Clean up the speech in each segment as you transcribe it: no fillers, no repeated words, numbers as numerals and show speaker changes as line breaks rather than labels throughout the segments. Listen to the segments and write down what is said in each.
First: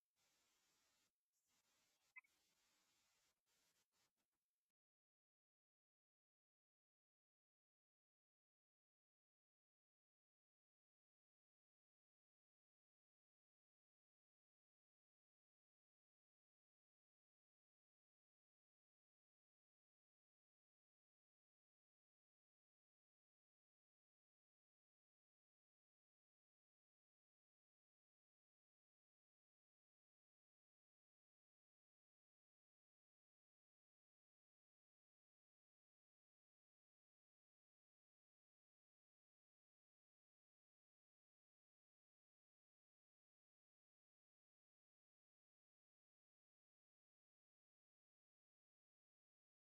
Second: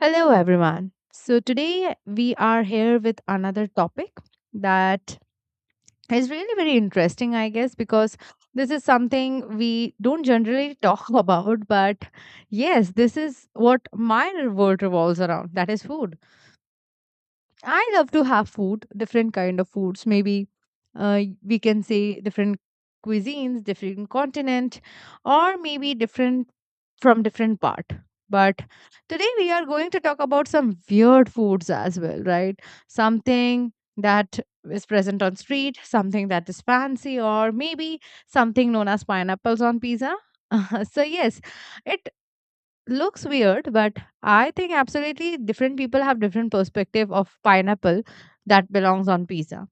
Hello, everyone. So, today we are here with another topic that is really very interesting, I guess, because this is something we don't generally talk about. But yes, this is what my world revolves around that is food. I love to have food, different kind of foods. Maybe we can say different cuisines, different continent, or maybe different from different part. But today we are going to talk about some weird foods as well, right? Something that is present on street, something that is fancy, or maybe something known as pineapples on pizza. So yes, it looks weird, but I think absolutely different people have different perspective of pineapple that belongs on pizza,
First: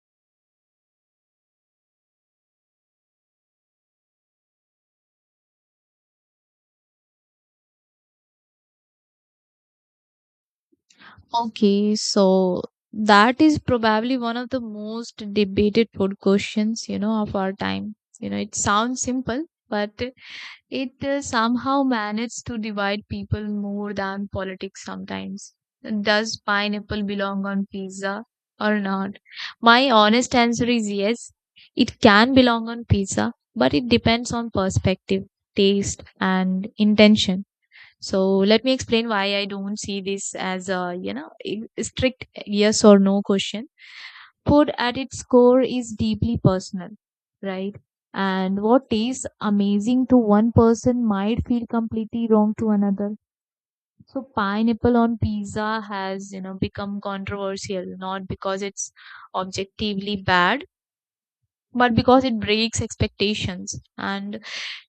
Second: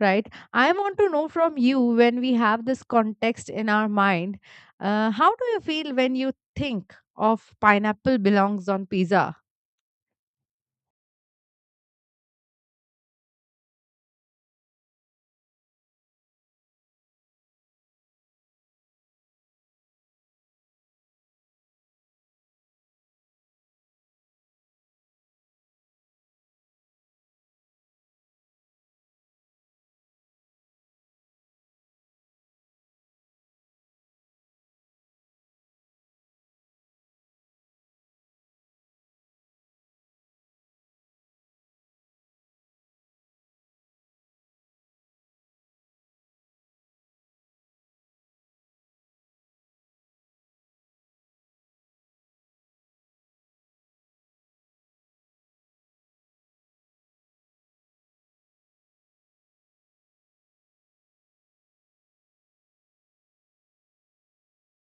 right? I want to know from you when we have this context in our mind, how do you feel when you think of pineapple belongs on pizza?
Okay, so that is probably one of the most debated food questions, you know, of our time. You know, it sounds simple, but it somehow manages to divide people more than politics sometimes. Does pineapple belong on pizza or not? My honest answer is yes. It can belong on pizza, but it depends on perspective, taste, and intention. So let me explain why I don't see this as a, you know, strict yes or no question. Food at its core is deeply personal, right? And what tastes amazing to one person might feel completely wrong to another. So pineapple on pizza has, you know, become controversial, not because it's objectively bad, but because it breaks expectations. And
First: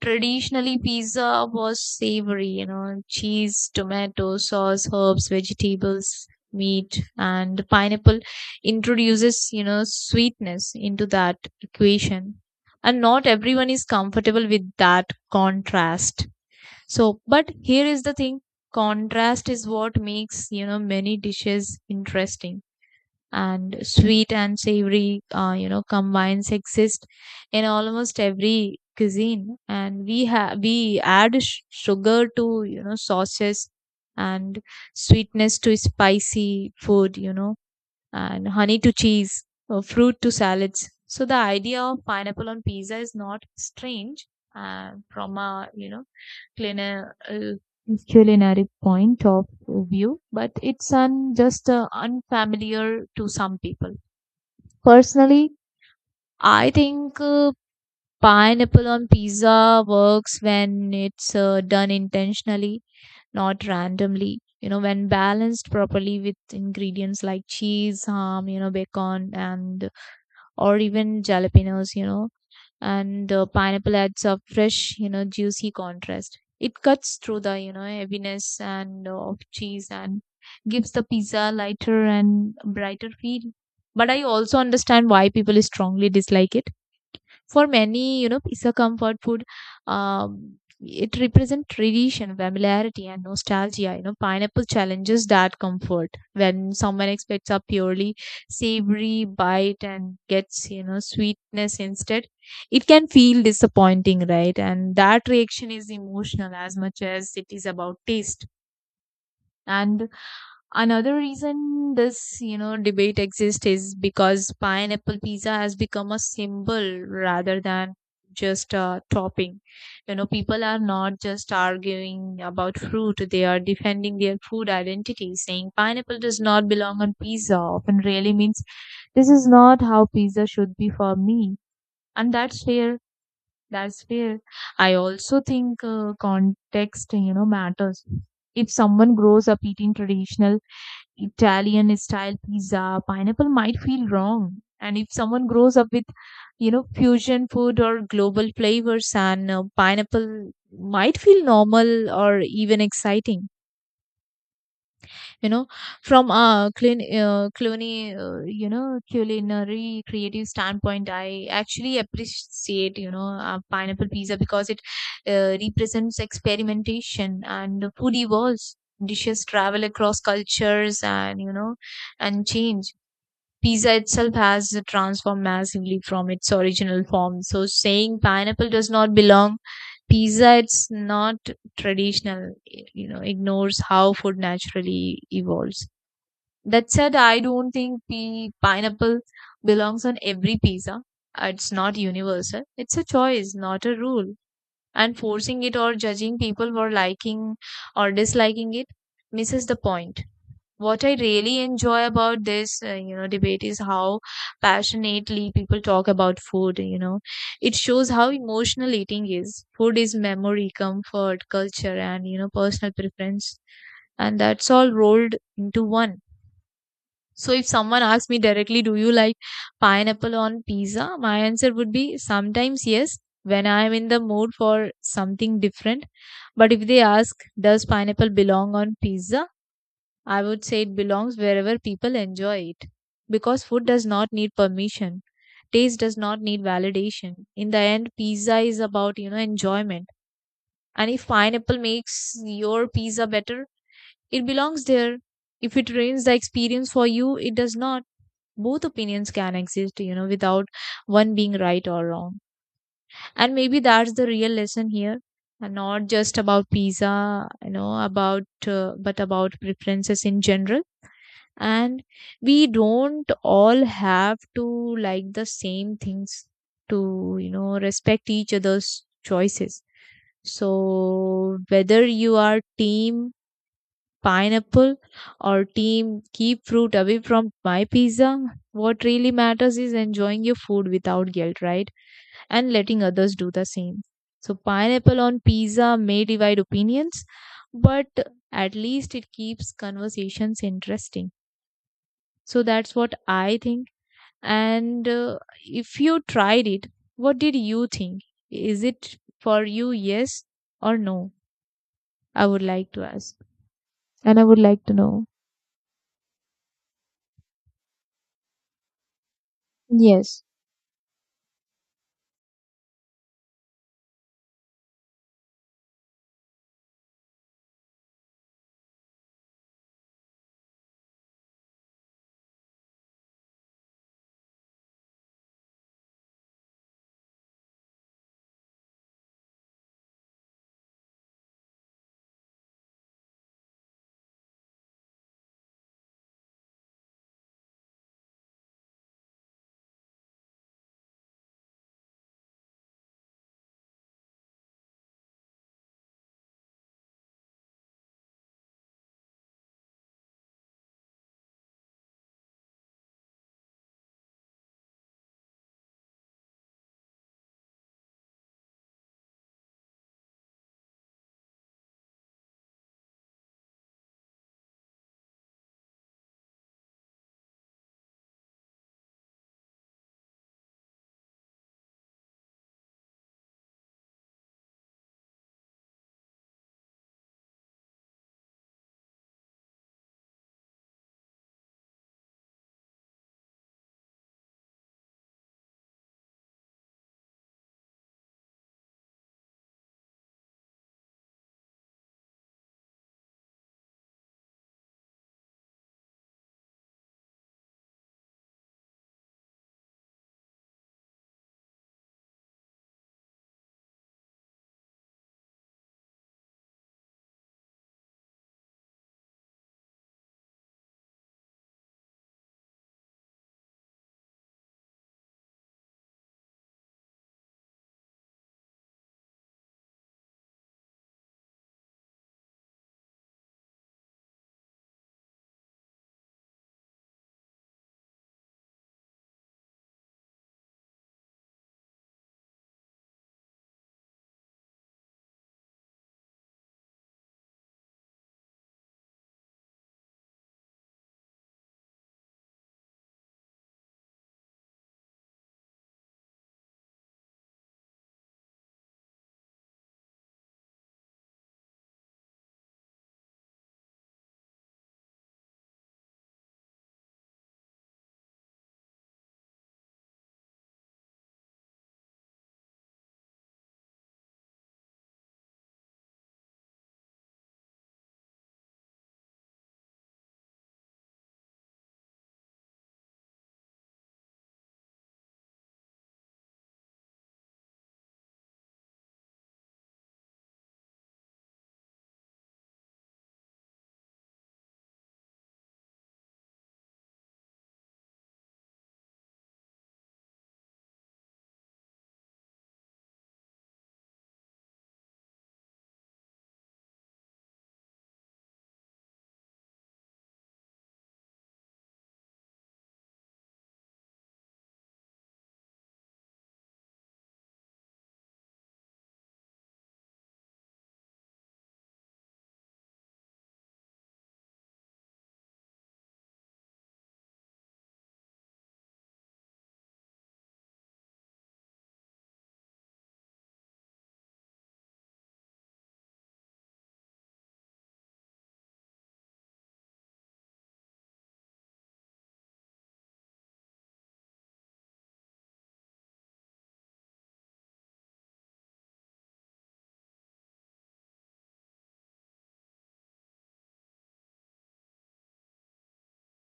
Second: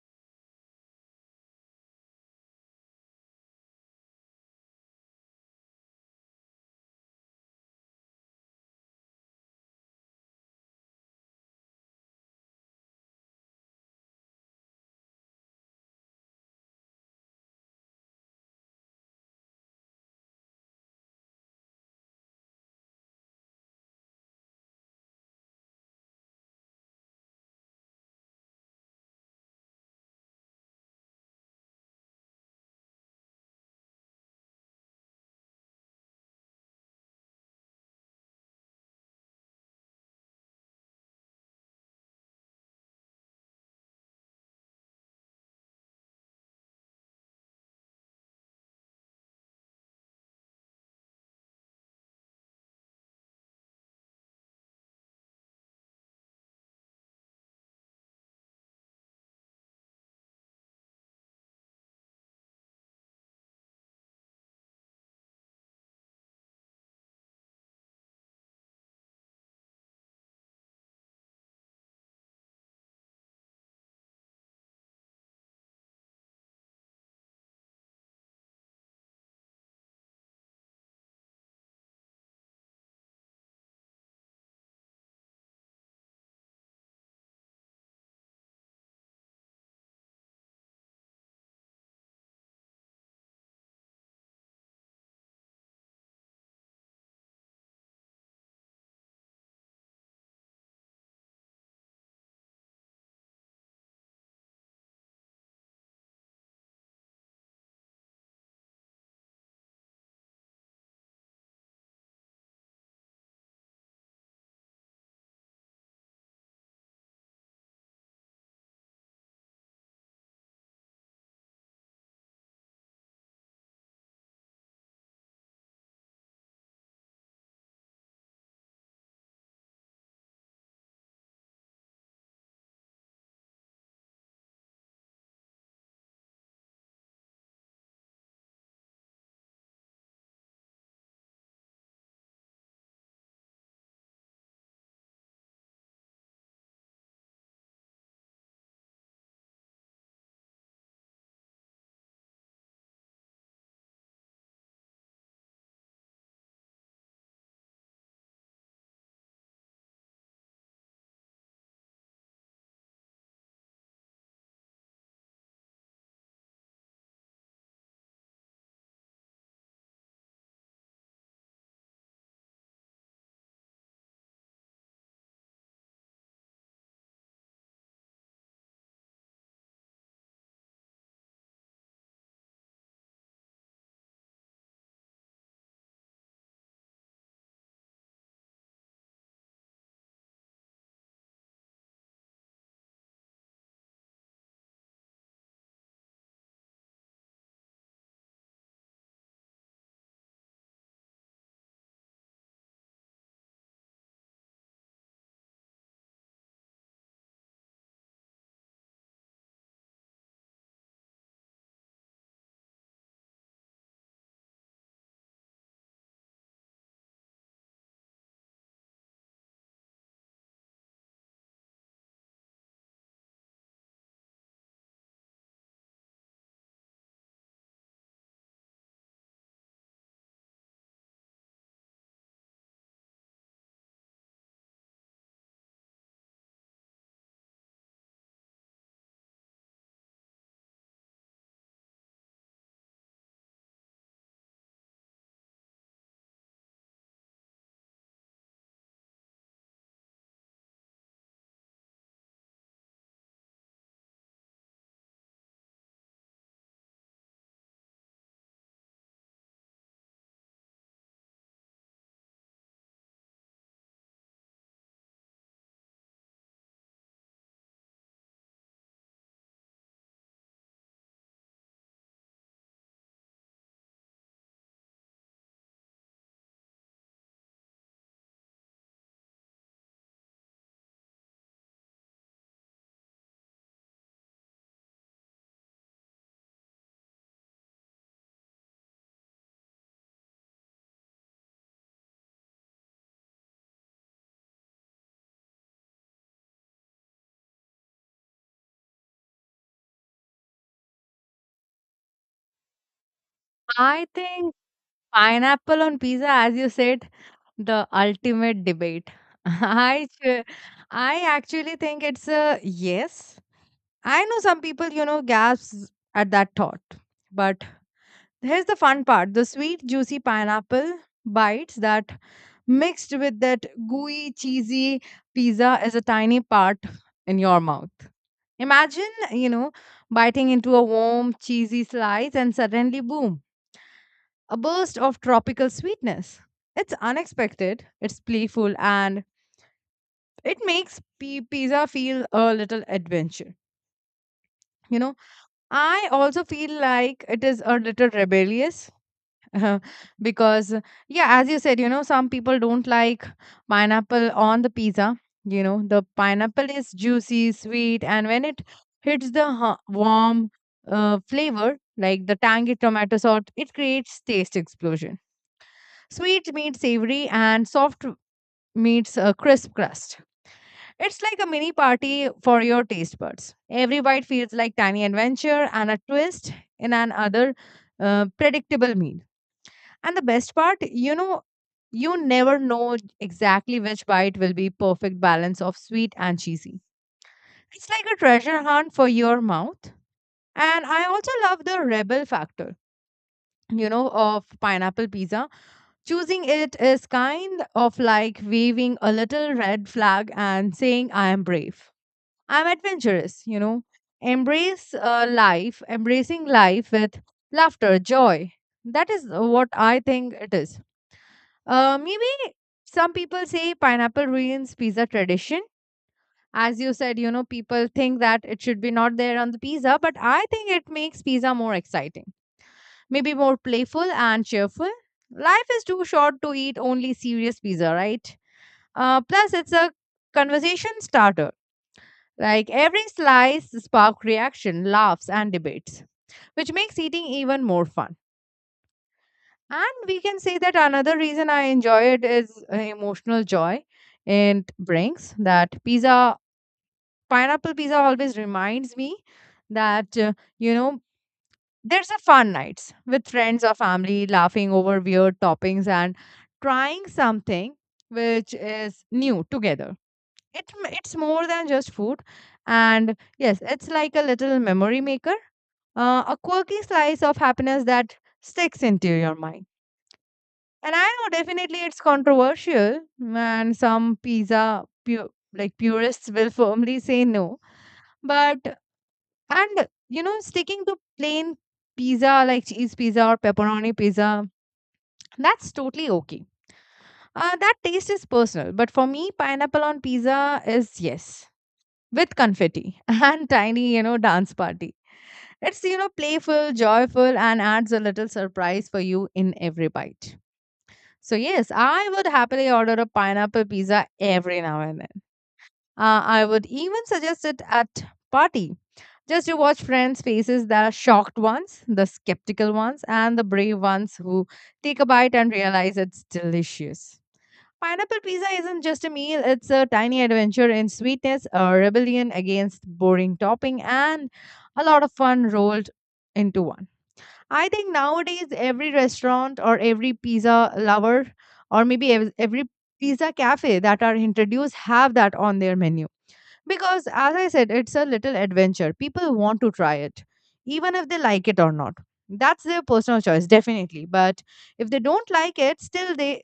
traditionally, pizza was savory, you know, cheese, tomato sauce, herbs, vegetables, meat, and pineapple introduces, you know, sweetness into that equation, and not everyone is comfortable with that contrast. So but here is the thing, contrast is what makes, you know, many dishes interesting. And sweet and savory you know, combines exist in almost every cuisine, and we add sugar to, you know, sauces and sweetness to spicy food, you know, and honey to cheese or fruit to salads. So the idea of pineapple on pizza is not strange, from a, you know, clina- uh, culinary point of view, but it's just unfamiliar to some people. Personally, I think pineapple on pizza works when it's done intentionally, not randomly. You know, when balanced properly with ingredients like cheese, ham, you know, bacon, and or even jalapenos, you know, and the pineapple adds a fresh, you know, juicy contrast. It cuts through the, you know, heaviness and of cheese and gives the pizza lighter and brighter feel. But I also understand why people strongly dislike it. For many, you know, it's a comfort food. Um, it represents tradition, familiarity, and nostalgia. You know, pineapple challenges that comfort when someone expects a purely savory bite and gets, you know, sweetness instead. It can feel disappointing, right? And that reaction is emotional as much as it is about taste. And another reason this, you know, debate exists is because pineapple pizza has become a symbol rather than just a topping. You know, people are not just arguing about fruit, they are defending their food identity. Saying pineapple does not belong on pizza often really means this is not how pizza should be for me. And that's fair. I also think context, you know, matters. If someone grows up eating traditional Italian style pizza, pineapple might feel wrong. And if someone grows up with, you know, fusion food or global flavors, and pineapple might feel normal or even exciting, you know. From a clean cluny you know, culinary creative standpoint, I actually appreciate, you know, pineapple pizza because it represents experimentation. And food evolves, dishes travel across cultures and, you know, and change. Pizza itself has transformed massively from its original form. So saying pineapple does not belong, pizza it's not traditional, you know, ignores how food naturally evolves. That said, I don't think the pineapple belongs on every pizza. It's not universal. It's a choice, not a rule. And forcing it or judging people for liking or disliking it misses the point. What I really enjoy about this, you know, debate is how passionately people talk about food. You know, it shows how emotional eating is. Food is memory, comfort, culture, and, you know, personal preference, and that's all rolled into one. So if someone asks me directly, "Do you like pineapple on pizza?" my answer would be sometimes yes, when I am in the mood for something different. But if they ask, "Does pineapple belong on pizza?" I would say it belongs wherever people enjoy it. Because food does not need permission, taste does not need validation. In the end, pizza is about, you know, enjoyment. And if pineapple makes your pizza better, it belongs there. If it ruins the experience for you, it does not. Both opinions can exist, you know, without one being right or wrong. And maybe that's the real lesson here. And not just about pizza, you know, about, but about preferences in general. And we don't all have to like the same things to, you know, respect each other's choices. So whether you are team pineapple or team keep fruit away from my pizza, what really matters is enjoying your food without guilt, right? And letting others do the same. So pineapple on pizza may divide opinions, but at least it keeps conversations interesting. So that's what I think. And if you tried it, what did you think? Is it for you, yes or no? I would like to ask.
I
And I
think
would like to know.
pineapple on pizza, as you said, the ultimate debate. I
Yes.
ch- I actually think it's a yes. I know some people, gasps at that thought, but here's the fun part, the sweet, juicy pineapple bites that mixed with that gooey, cheesy pizza is a tiny part in your mouth. Imagine, biting into a warm, cheesy slice and suddenly, boom, a burst of tropical sweetness. It's unexpected, it's playful, and it makes pizza feel a little adventure. You know, I also feel like it is a little rebellious because yeah, as you said, you know, some people don't like pineapple on the pizza. You know, the pineapple is juicy, sweet, and when it hits the warm flavor like the tangy tomato sauce, it creates taste explosion. Sweet meets savory and soft meets a crisp crust. It's like a mini party for your taste buds. Every bite feels like tiny adventure and a twist in an other predictable meal. And the best part, you never know exactly which bite will be perfect balance of sweet and cheesy. It's like a treasure hunt for your mouth. And I also love the rebel factor, of pineapple pizza. Choosing it is kind of like waving a little red flag and saying, I am brave. I'm adventurous, you know. Embrace life, embracing life with laughter, joy. That is what I think it is. Maybe some people say pineapple ruins pizza tradition. As you said, people think that it should be not there on the pizza, but I think it makes pizza more exciting, maybe more playful and cheerful. Life is too short to eat only serious pizza, right? Plus, it's a conversation starter. Like every slice spark reaction, laughs, and debates, which makes eating even more fun. And we can say that another reason I enjoy it is emotional joy it brings. That pizza, pineapple pizza always reminds me that, you know, there's a fun nights with friends or family laughing over weird toppings and trying something which is new together. It's more than just food. And yes, it's like a little memory maker, a quirky slice of happiness that sticks into your mind. And I know definitely it's controversial, and some like purists will firmly say no. But and you know, sticking to plain pizza like cheese pizza or pepperoni pizza, that's totally okay. That taste is personal, but for me, pineapple on pizza is yes, with confetti and tiny, dance party. It's, you know, playful, joyful, and adds a little surprise for you in every bite. So, yes, I would happily order a pineapple pizza every now and then. I would even suggest it at party just to watch friends' faces, the shocked ones, the skeptical ones, and the brave ones who take a bite and realize it's delicious. Pineapple pizza isn't just a meal, it's a tiny adventure in sweetness, a rebellion against boring topping, and a lot of fun rolled into one. I think nowadays every restaurant or every pizza lover or maybe every pizza cafe that are introduced have that on their menu, because as I said, it's a little adventure. People want to try it even if they like it or not. That's their personal choice definitely, but if they don't like it still they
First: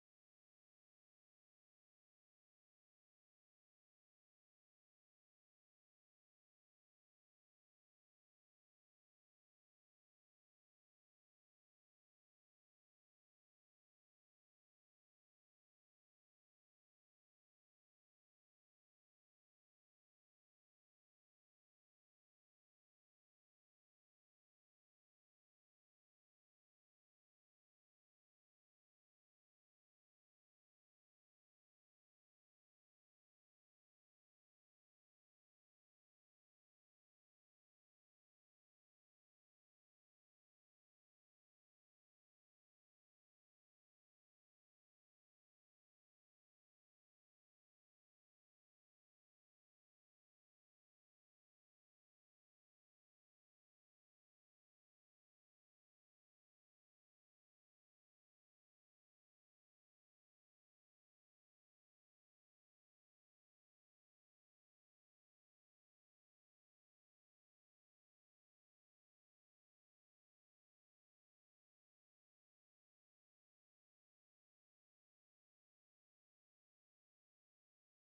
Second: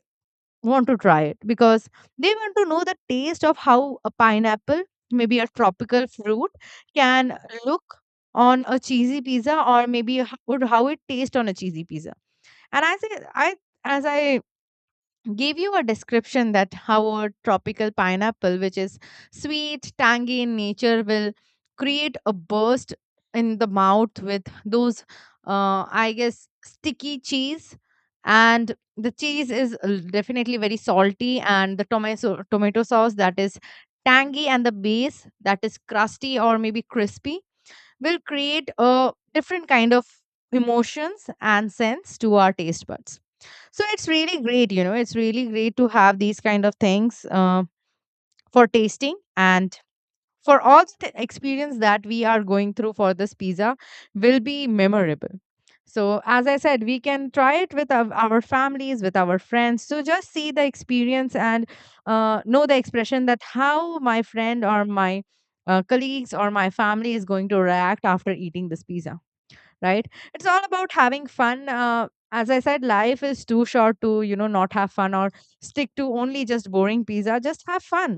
want to try it because they want to know the taste of how a pineapple, maybe a tropical fruit, can look on a cheesy pizza, or maybe would how it tastes on a cheesy pizza. And I say I as I gave you a description that how a tropical pineapple, which is sweet, tangy in nature, will create a burst in the mouth with those, I guess, sticky cheese. And the cheese is definitely very salty, and the tomato sauce that is tangy, and the base that is crusty or maybe crispy will create a different kind of emotions and sense to our taste buds. So it's really great, you know, it's really great to have these kind of things for tasting, and for all the experience that we are going through for this pizza will be memorable. So as I said, we can try it with our families, with our friends. So just see the experience and, know the expression that how my friend or my colleagues or my family is going to react after eating this pizza, right? It's all about having fun. As I said, life is too short to, you know, not have fun or stick to only just boring pizza. Just have fun.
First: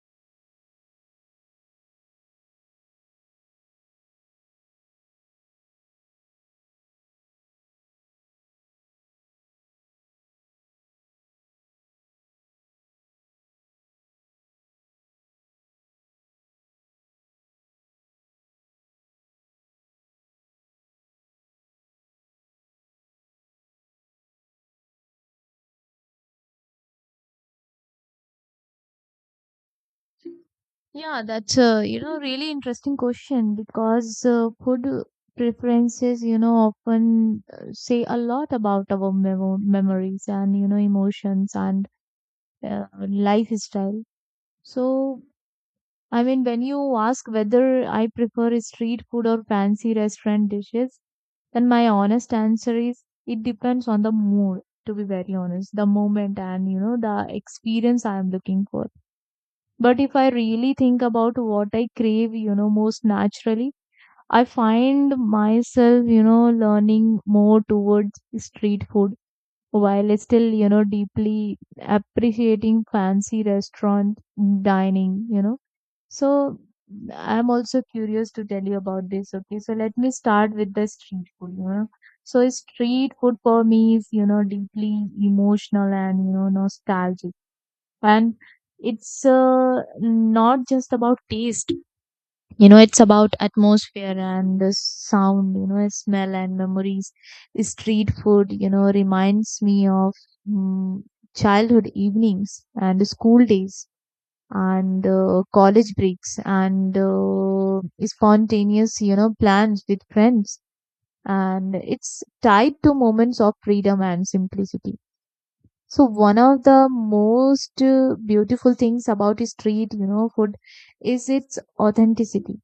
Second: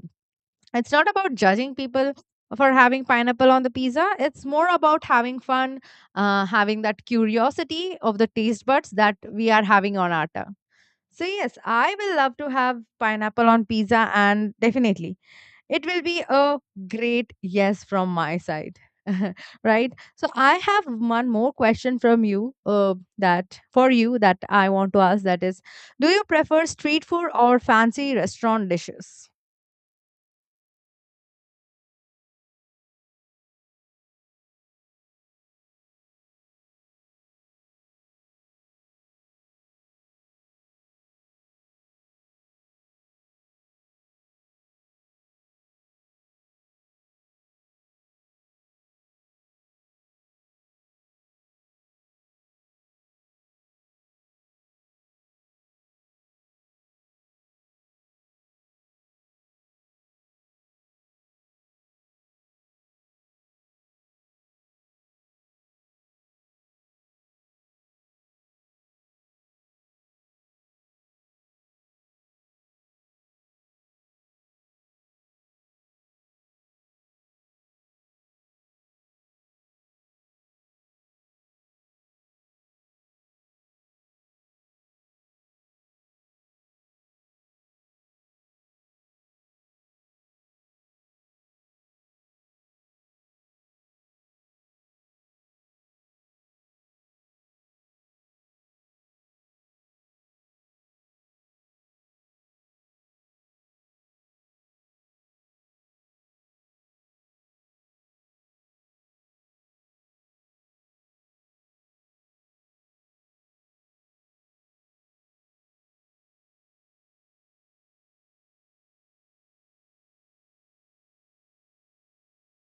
It's not about judging people for having pineapple on the pizza. It's more about having fun, having that curiosity of the taste buds that we are having on our tongue. So yes, I will love to have pineapple on pizza, and definitely it will be a great yes from my side. Right, so I have one more question from you, that for you that I want to ask, that is, do you prefer street food or fancy restaurant dishes?
Yeah, that's a, you know, really interesting question because food preferences, you know, often say a lot about our memories and, you know, emotions and lifestyle. So I mean, when you ask whether I prefer street food or fancy restaurant dishes, then my honest answer is it depends on the mood, to be very honest, the moment and, you know, the experience I am looking for. But if I really think about what I crave, you know, most naturally, I find myself, you know, learning more towards street food while still, you know, deeply appreciating fancy restaurant dining, you know. So I'm also curious to tell you about this. Okay, so let me start with the street food, you know. So street food for me is, you know, deeply emotional and, you know, nostalgic. And it's not just about taste, you know, it's about atmosphere and the sound, you know, smell and memories. Street food, you know, reminds me of mm childhood evenings and school days and college breaks and spontaneous, you know, plans with friends. And it's tied to moments of freedom and simplicity. So one of the most beautiful things about street, you know, food is its authenticity.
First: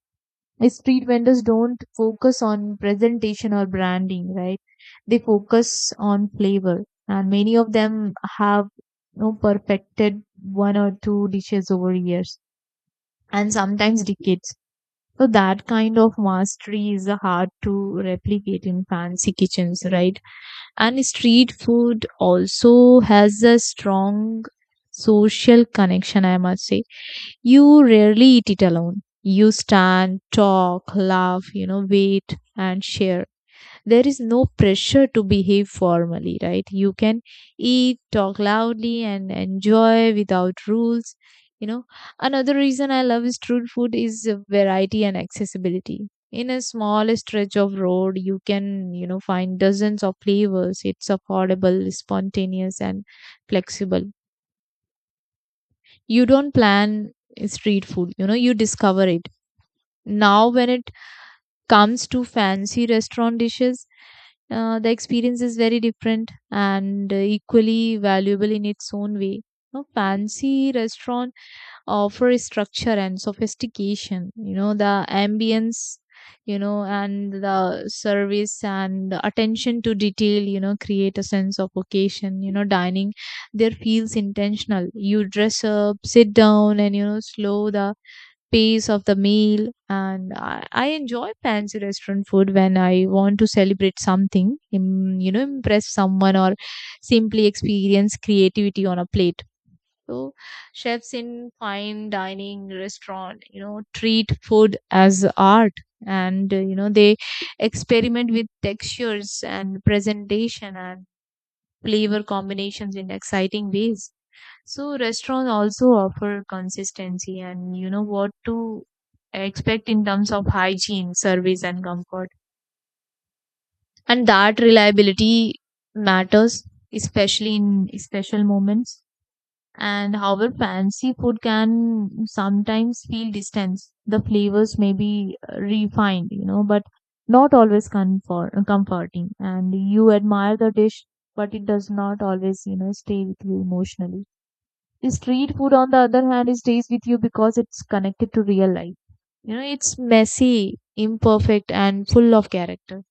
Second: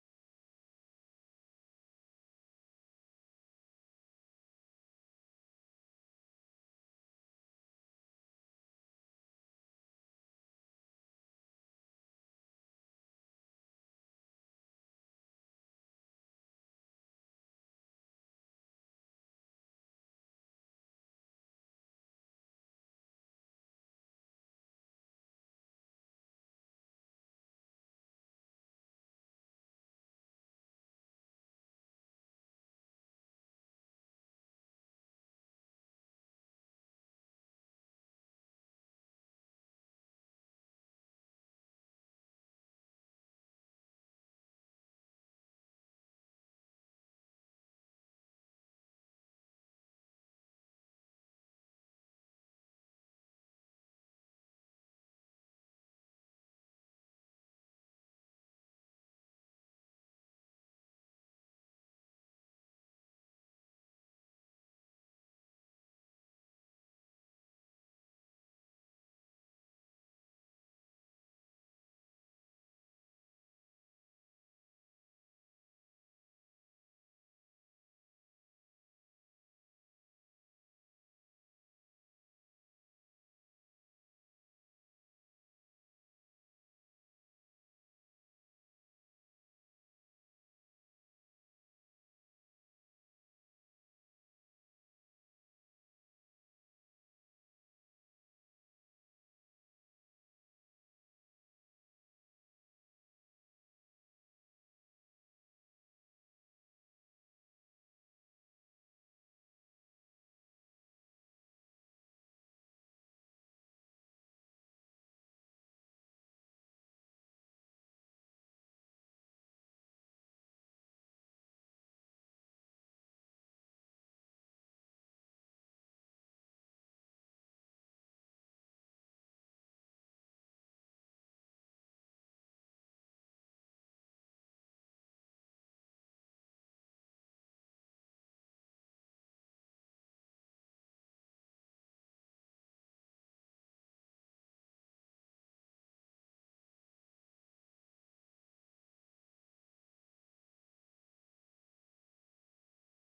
Street vendors don't focus on presentation or branding, right? They focus on flavor, and many of them have, you know, perfected one or two dishes over years and sometimes decades. So that kind of mastery is hard to replicate in fancy kitchens, right? And street food also has a strong social connection, I must say. You rarely eat it alone. You stand, talk, laugh, you know, wait and share. There is no pressure to behave formally, right? You can eat, talk loudly, and enjoy without rules. You know, another reason I love street food is variety and accessibility. In a small stretch of road, you can, you know, find dozens of flavors. It's affordable, spontaneous, and flexible. You don't plan street food, you know, you discover it. Now, when it comes to fancy restaurant dishes, the experience is very different and equally valuable in its own way. No fancy restaurant offer structure and sophistication. You know, the ambience, you know, and the service and the attention to detail. You know, create a sense of occasion. You know, dining there feels intentional. You dress up, sit down, and, you know, slow the pace of the meal. And I enjoy fancy restaurant food when I want to celebrate something, you know, impress someone or simply experience creativity on a plate. So, chefs in fine dining restaurant, you know, treat food as art, and you know, they experiment with textures and presentation and flavor combinations in exciting ways. So restaurant also offer consistency and, you know, what to expect in terms of hygiene, service and comfort. And that reliability matters, especially in special moments. And however fancy food can sometimes feel distant. The flavors may be refined, you know, but not always comforting. And you admire the dish, but it does not always, you know, stay with you emotionally. Street food, on the other hand, it stays with you because it's connected to real life. You know, it's messy, imperfect, and full of character,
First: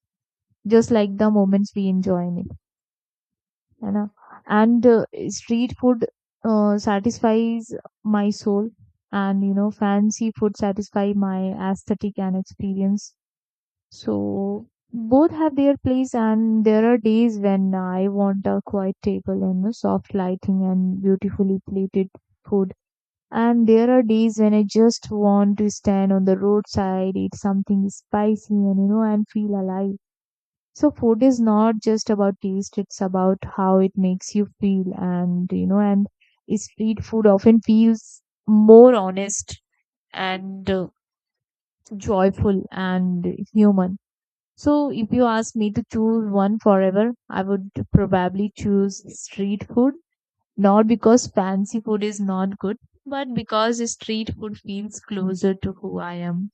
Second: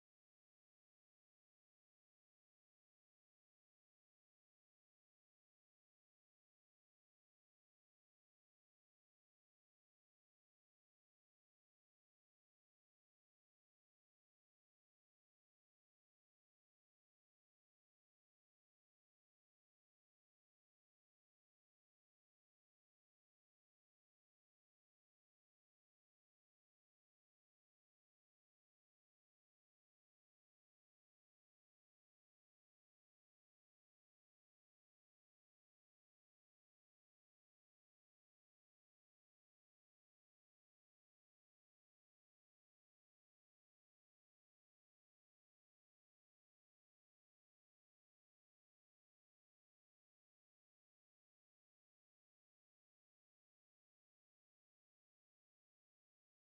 just like the moments we enjoy in it. You know? And street food satisfies my soul, and, you know, fancy food satisfy my aesthetic and experience. So both have their place, and there are days when I want a quiet table and, you know, soft lighting and beautifully plated food, and there are days when I just want to stand on the roadside, eat something spicy, and, you know, and feel alive. So food is not just about taste, it's about how it makes you feel. And you know, and street food often feels more honest and joyful and human. So, if you ask me to choose one forever, I would probably choose street food, not because fancy food is not good, but because street food feels closer to who I am.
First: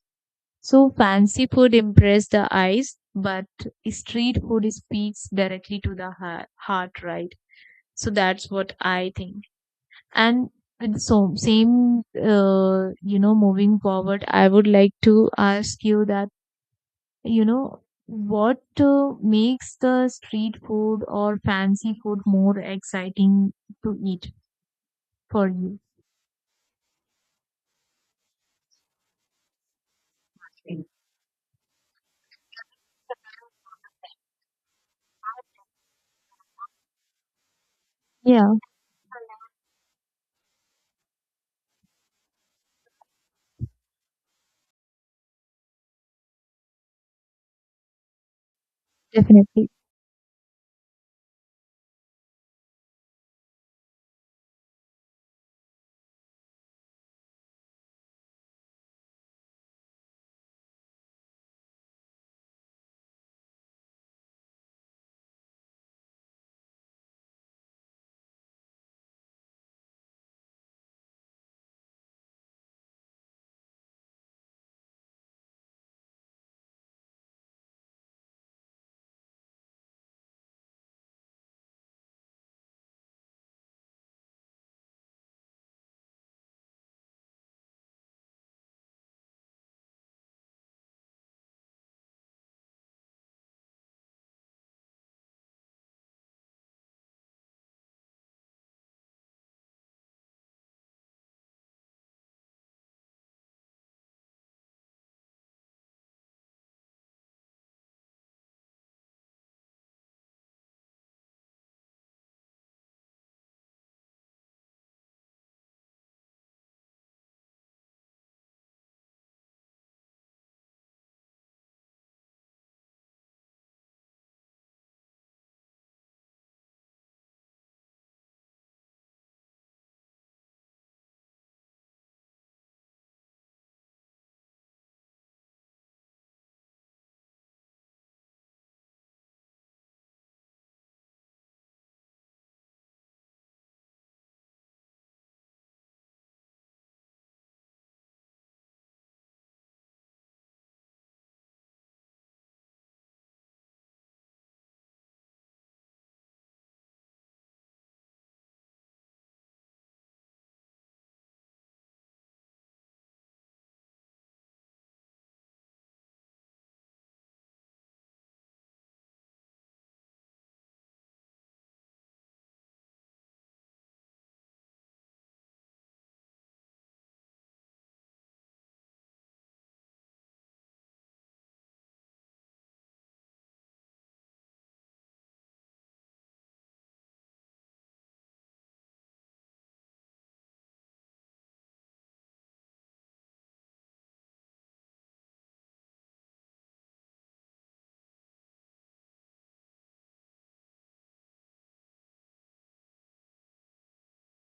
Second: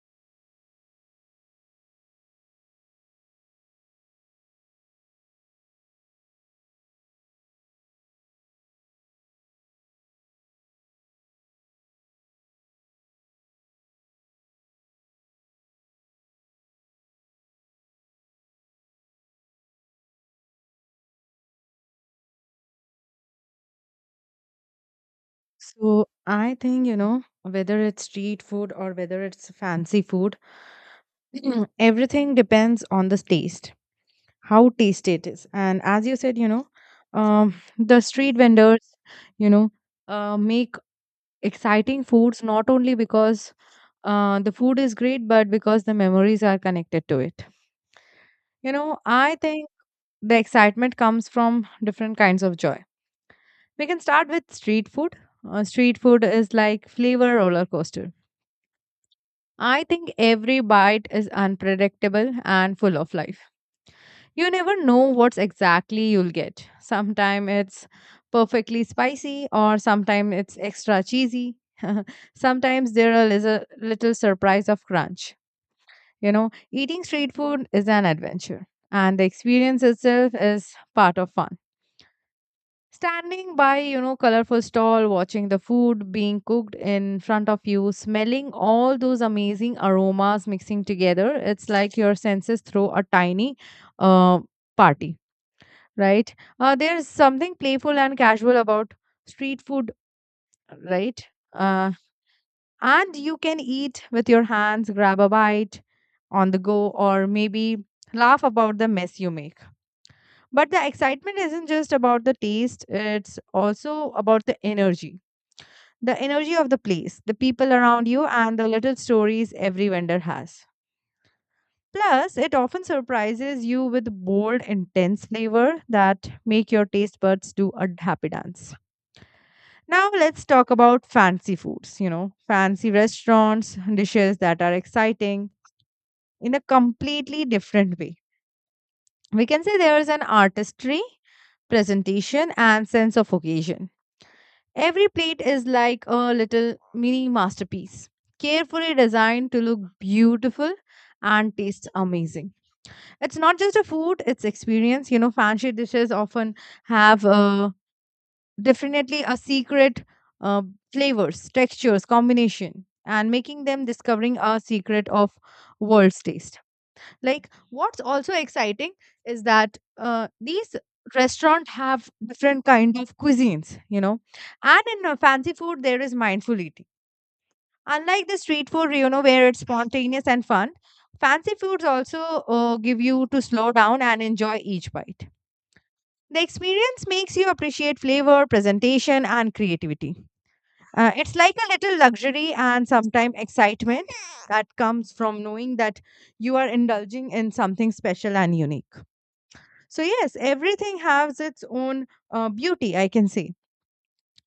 So fancy food impress the eyes, but street food speaks directly to the heart, right? So that's what I think. And with so same, moving forward, I would like to ask you that, you know, what makes the street food or fancy food more exciting to eat for you?
So I think, you know, whether it's street food or whether it's fancy food, everything depends on the taste, how tasty it is. And as you said, you know, the street
Yeah,
vendors, you know, make exciting foods not only because the food is great, but because the memories are connected to it. You know, I think
definitely.
the excitement comes from different kinds of joy. We can start with street food. Street food is like flavor roller coaster. I think every bite is unpredictable and full of life. You never know what's exactly you'll get. Sometime it's perfectly spicy, or sometime it's extra cheesy. Sometimes there are little, little surprise of crunch. You know, eating street food is an adventure, and the experience itself is part of fun. Standing by, you know, colorful stall, watching the food being cooked in front of you, smelling all those amazing aromas mixing together, it's like your senses throw a tiny uh, party, right? There's something playful and casual about street food, right? Uh, and you can eat with your hands, grab a bite on the go, or maybe laugh about the mess you make. But the excitement isn't just about the taste, it's also about the energy. The energy of the place, the people around you, and the little stories every vendor has. Plus, it often surprises you with bold, intense flavor that make your taste buds do a happy dance. Now let's talk about fancy foods, you know, fancy restaurants, dishes that are exciting in a completely different way. We can say there is an artistry, presentation, and sense of occasion. Every plate is like a little mini masterpiece, carefully designed to look beautiful and taste amazing. It's not just a food, it's experience. You know, fancy dishes often have, definitely a secret uh, flavors, textures, combination, and making them discovering a secret of world's taste. Like what's also exciting is that these restaurant have different kind of cuisines, you know, and in fancy food there is mindful eating. Unlike the street food, you know, where it's spontaneous and fun, fancy foods also give you to slow down and enjoy each bite. The experience makes you appreciate flavor, presentation, and creativity. It's like a little luxury, and sometimes excitement that comes from knowing that you are indulging in something special and unique. So, yes, everything has its own beauty, I can say.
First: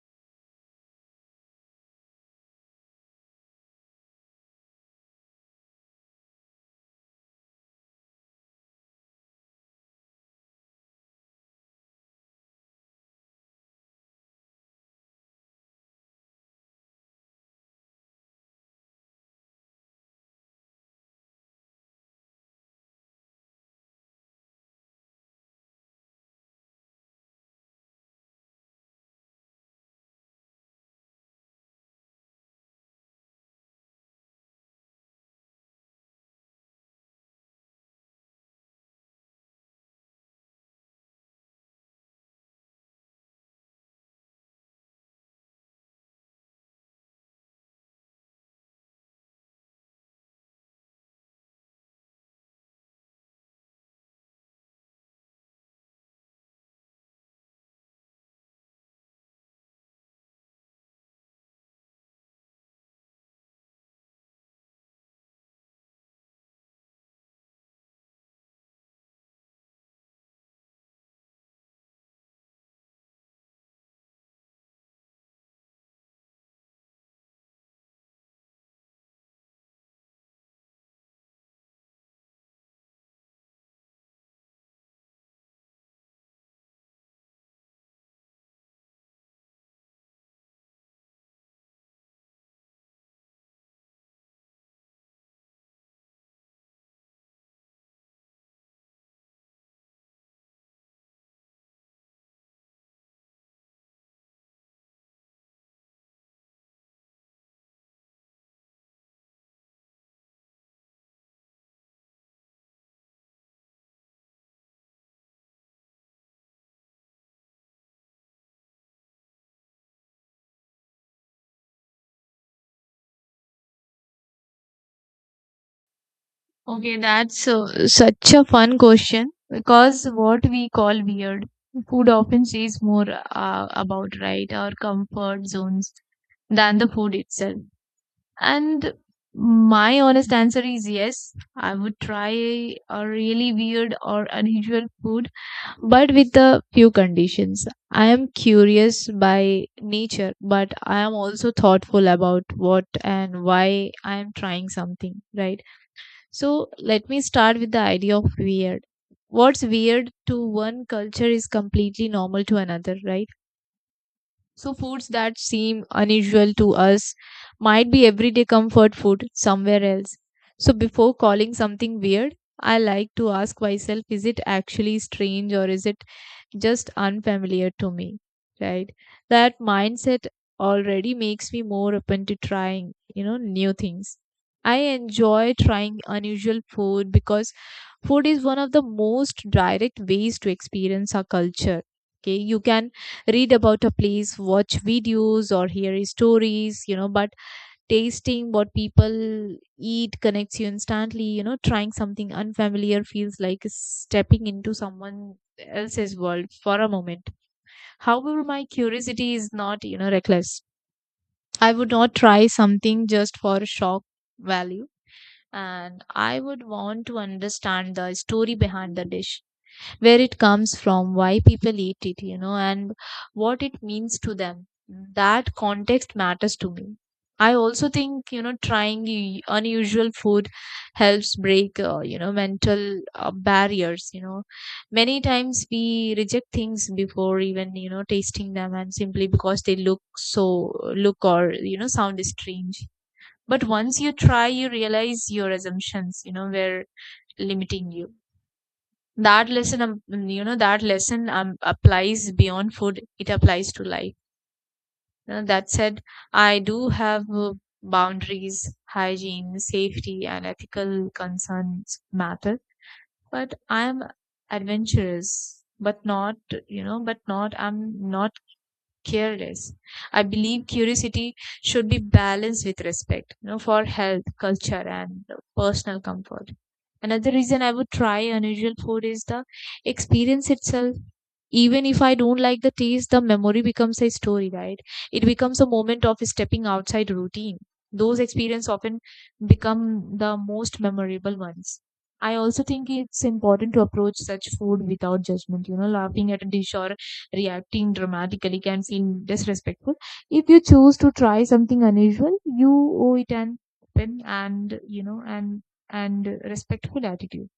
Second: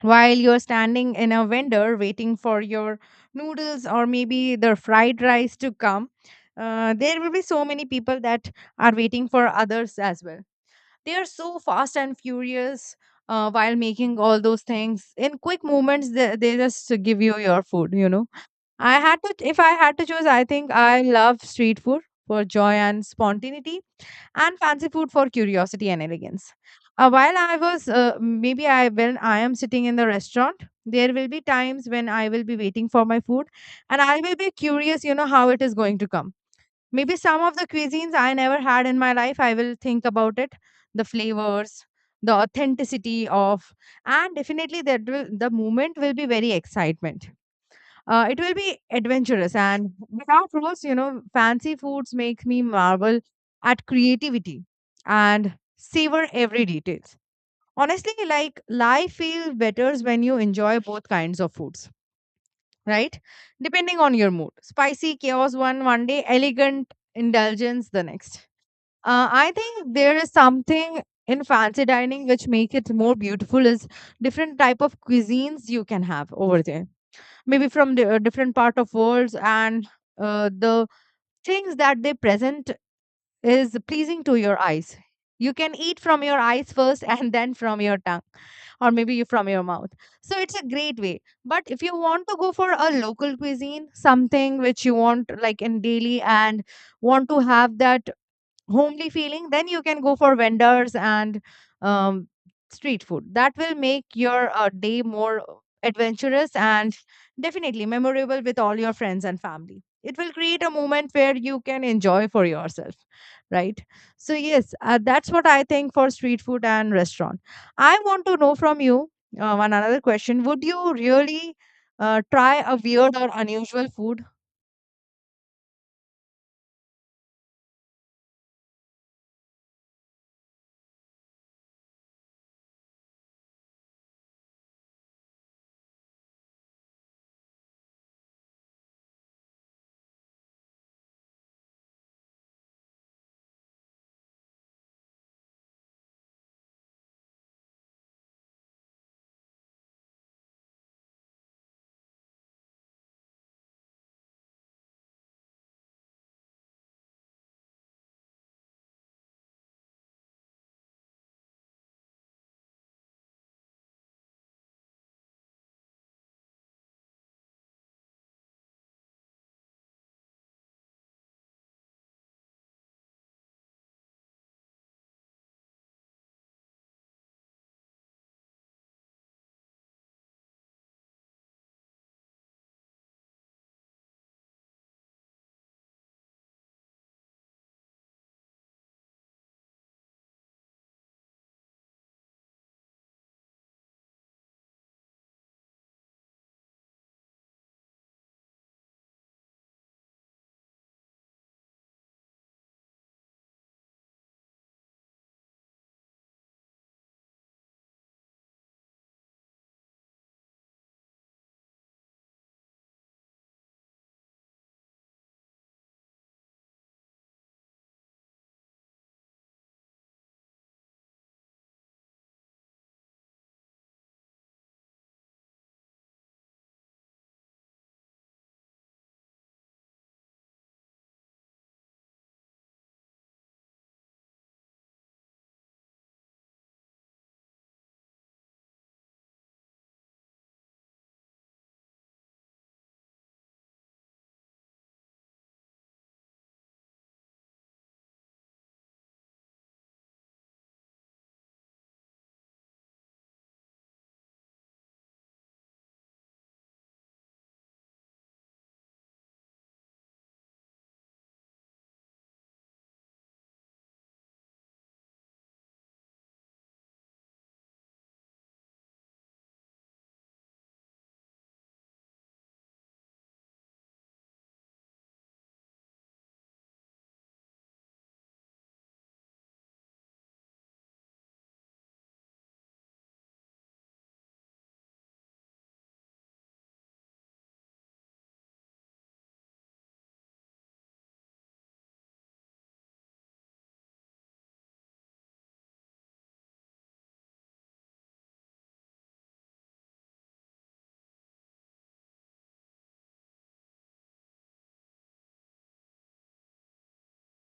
While you're standing in a vendor waiting for your noodles or maybe the fried rice to come, there will be so many people that are waiting for others as well. They are so fast and furious while making all those things in quick moments, they just give you your food. I had to If I had to choose, I think I love street food for joy and spontaneity, and fancy food for curiosity and elegance. While I was maybe I when I am sitting in the restaurant, there will be times when I will be waiting for my food, and I will be curious, you know, how it is going to come. Maybe some of the cuisines I never had in my life, I will think about it. The flavors, the authenticity of, and definitely that will, the moment will be very excitement. It will be adventurous and without rules, you know, fancy foods make me marvel at creativity and savor every details. Honestly, like life feels better when you enjoy both kinds of foods, right? Depending on your mood. Spicy chaos one day, elegant indulgence the next. I think there is something in fancy dining which make it more beautiful is different type of cuisines you can have over there. Maybe from the different part of worlds and the things that they present is pleasing to your eyes. You can eat from your eyes first and then from your tongue or maybe you from your mouth. So it's a great way. But if you want to go for a local cuisine, something which you want like in daily and want to have that homely feeling, then you can go for vendors and um, street food. That will make your day more adventurous and definitely memorable with all your friends and family. It will create a moment where you can enjoy for yourself, right? So, yes, that's what I think for street food and restaurant. I want to know from you one another question. Would you really try a weird or unusual food?
Okay, that's such a fun question because what we call weird food often says more about right our comfort zones than the food itself. And my honest answer is yes, I would try a really weird or unusual food, but with a few conditions. I am curious by nature, but I am also thoughtful about what and why I am trying something, right? So let me start with the idea of weird. What's weird to one culture is completely normal to another, right? So, foods that seem unusual to us might be everyday comfort food somewhere else. So, before calling something weird, I like to ask myself, is it actually strange or is it just unfamiliar to me? Right? That mindset already makes me more open to trying, you know, new things. I enjoy trying unusual food because food is one of the most direct ways to experience our culture. Okay, you can read about a place, watch videos, or hear stories, you know, but tasting what people eat connects you instantly. You know, trying something unfamiliar feels like stepping into someone else's world for a moment. However, my curiosity is not, you know, reckless. I would not try something just for shock value, and I would want to understand the story behind the dish, where it comes from, why people eat it, you know, and what it means to them. That context matters to me. I also think, you know, trying unusual food helps break, you know, mental barriers. You know, many times we reject things before even, you know, tasting them, and simply because they look or, you know, sound strange. But once you try, you realize your assumptions, you know, were limiting you that lesson you know That lesson applies beyond food, it applies to life. You know, that said, I do have boundaries, hygiene, safety, and ethical concerns matter, but I am adventurous, but not you know but not I'm not careless. I believe curiosity should be balanced with respect, you know, for health, culture, and personal comfort. Another reason I would try unusual food is the experience itself. Even if I don't like the taste, the memory becomes a story, right? It becomes a moment of stepping outside routine. Those experiences often become the most memorable ones. I also think it's important to approach such food without judgment. You know, laughing at a dish or reacting dramatically can feel disrespectful. If you choose to try something unusual, you owe it an open and you know and respectful attitude.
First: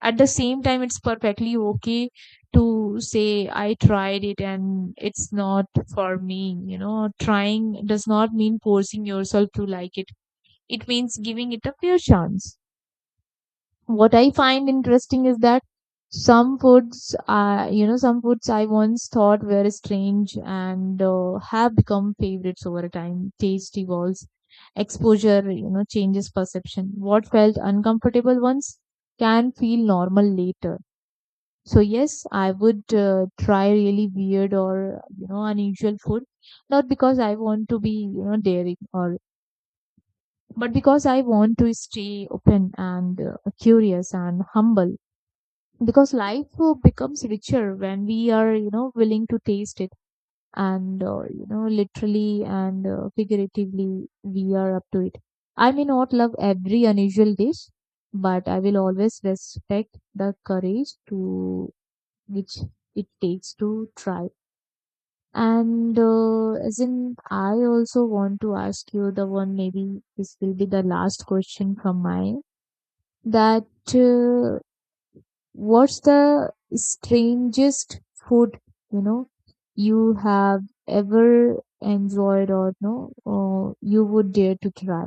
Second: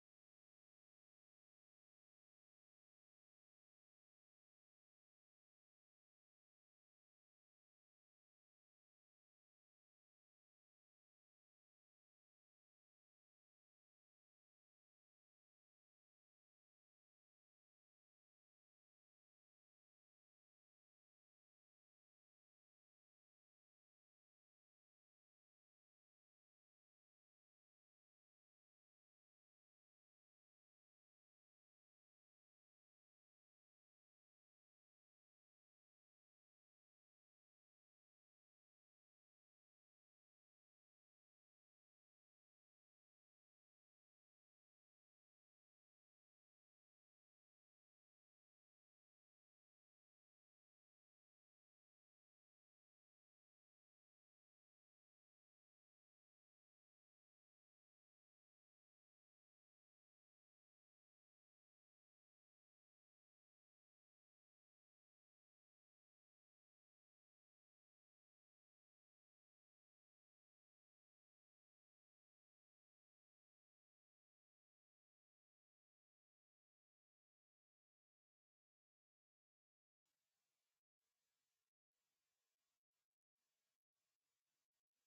At the same time, it's perfectly okay to say, I tried it and it's not for me. You know, trying does not mean forcing yourself to like it means giving it a fair chance. What I find interesting is that some foods I once thought were strange and have become favorites over time. Taste evolves, exposure, you know, changes perception. What felt uncomfortable once can feel normal later. So yes, I would try really weird or you know unusual food, not because I want to be you know daring or, but because I want to stay open and curious and humble, because life becomes richer when we are, you know, willing to taste it, and you know, literally and figuratively, we are up to it. I may not love every unusual dish, but I will always respect the courage to which it takes to try. And as in I also want to ask you the one, maybe this will be the last question from mine, that what's the strangest food, you know, you have ever enjoyed or no, or you would dare to try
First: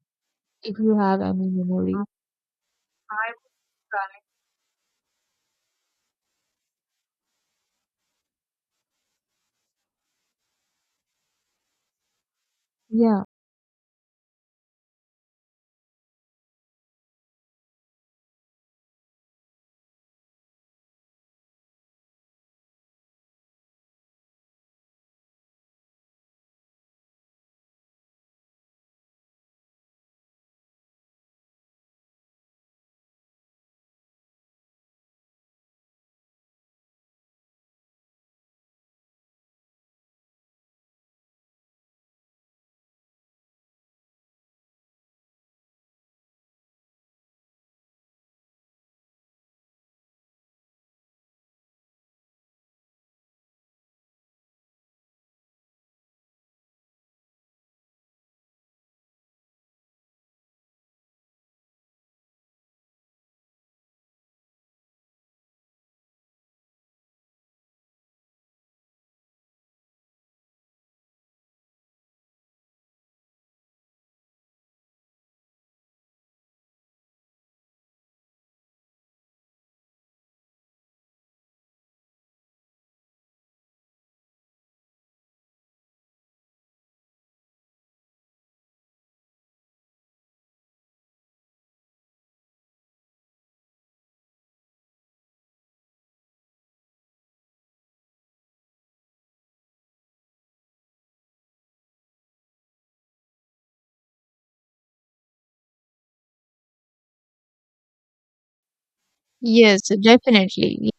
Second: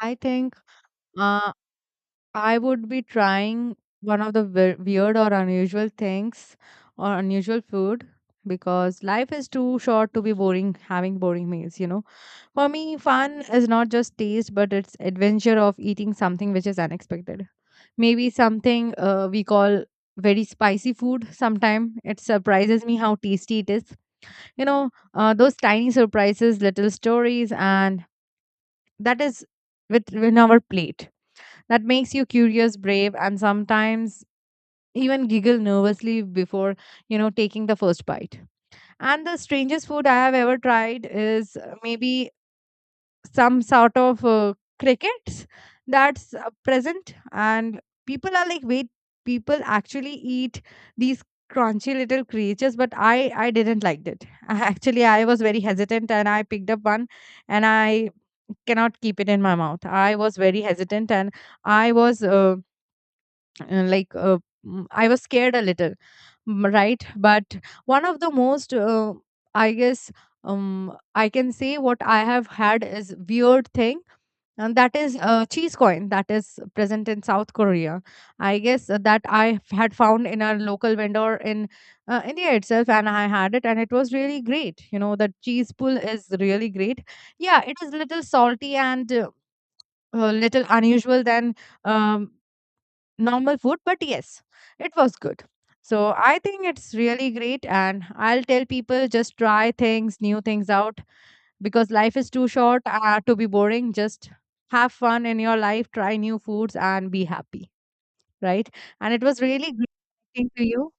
I think.
if you have any
Uh,
memory?
I would be trying one of the weird or unusual things or unusual food because life is too short to be boring having boring meals, you know. For me,
Yeah.
fun is not just taste but it's adventure of eating something which is unexpected. Maybe something we call very spicy food sometime it surprises me how tasty it is, you know. Those tiny surprises, little stories, and that is with in our plate that makes you curious, brave, and sometimes even giggle nervously before, you know, taking the first bite. And the strangest food I have ever tried is maybe some sort of crickets. That's present, and people are like, wait, people actually eat these crunchy little creatures. But I didn't like it. I, actually I was very hesitant and I picked up one, and I cannot keep it in my mouth. I was very hesitant, and I was uh, like uh, I was scared a little. Right. But one of the most I guess, I can say what I have had is weird thing, and that is cheese coin, that is present in South Korea, I guess. That I had found in a local vendor in India itself, and I had it, and it was really great. You know, the cheese pool is really great. Yeah, it is little salty and little unusual than um, normal food, but yes, it was good. So I think it's really great, and I'll tell people just try things, new things out because life is too short to be boring. Just have fun in your life, try new foods, and be happy, right? And it was really
Yes,
great talking to
definitely.
you.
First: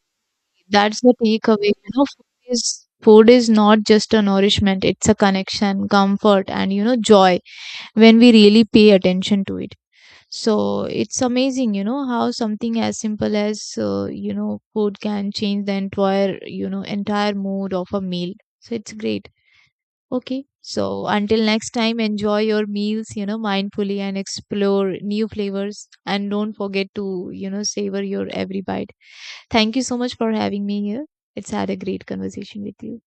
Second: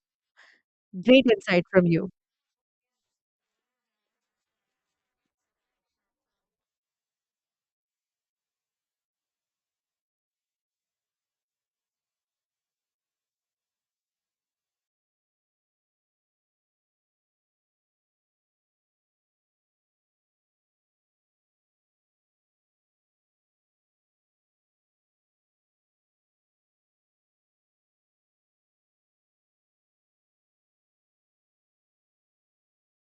That's the
Great insight
takeaway.
from
You know,
you.
food is not just a nourishment, it's a connection, comfort, and you know, joy when we really pay attention to it. So it's amazing, you know, how something as simple as, you know, food can change the entire mood of a meal. So it's great. Okay. So until next time, enjoy your meals, you know, mindfully and explore new flavors. And don't forget to, you know, savor your every bite. Thank you so much for having me here. It's had a great conversation with you.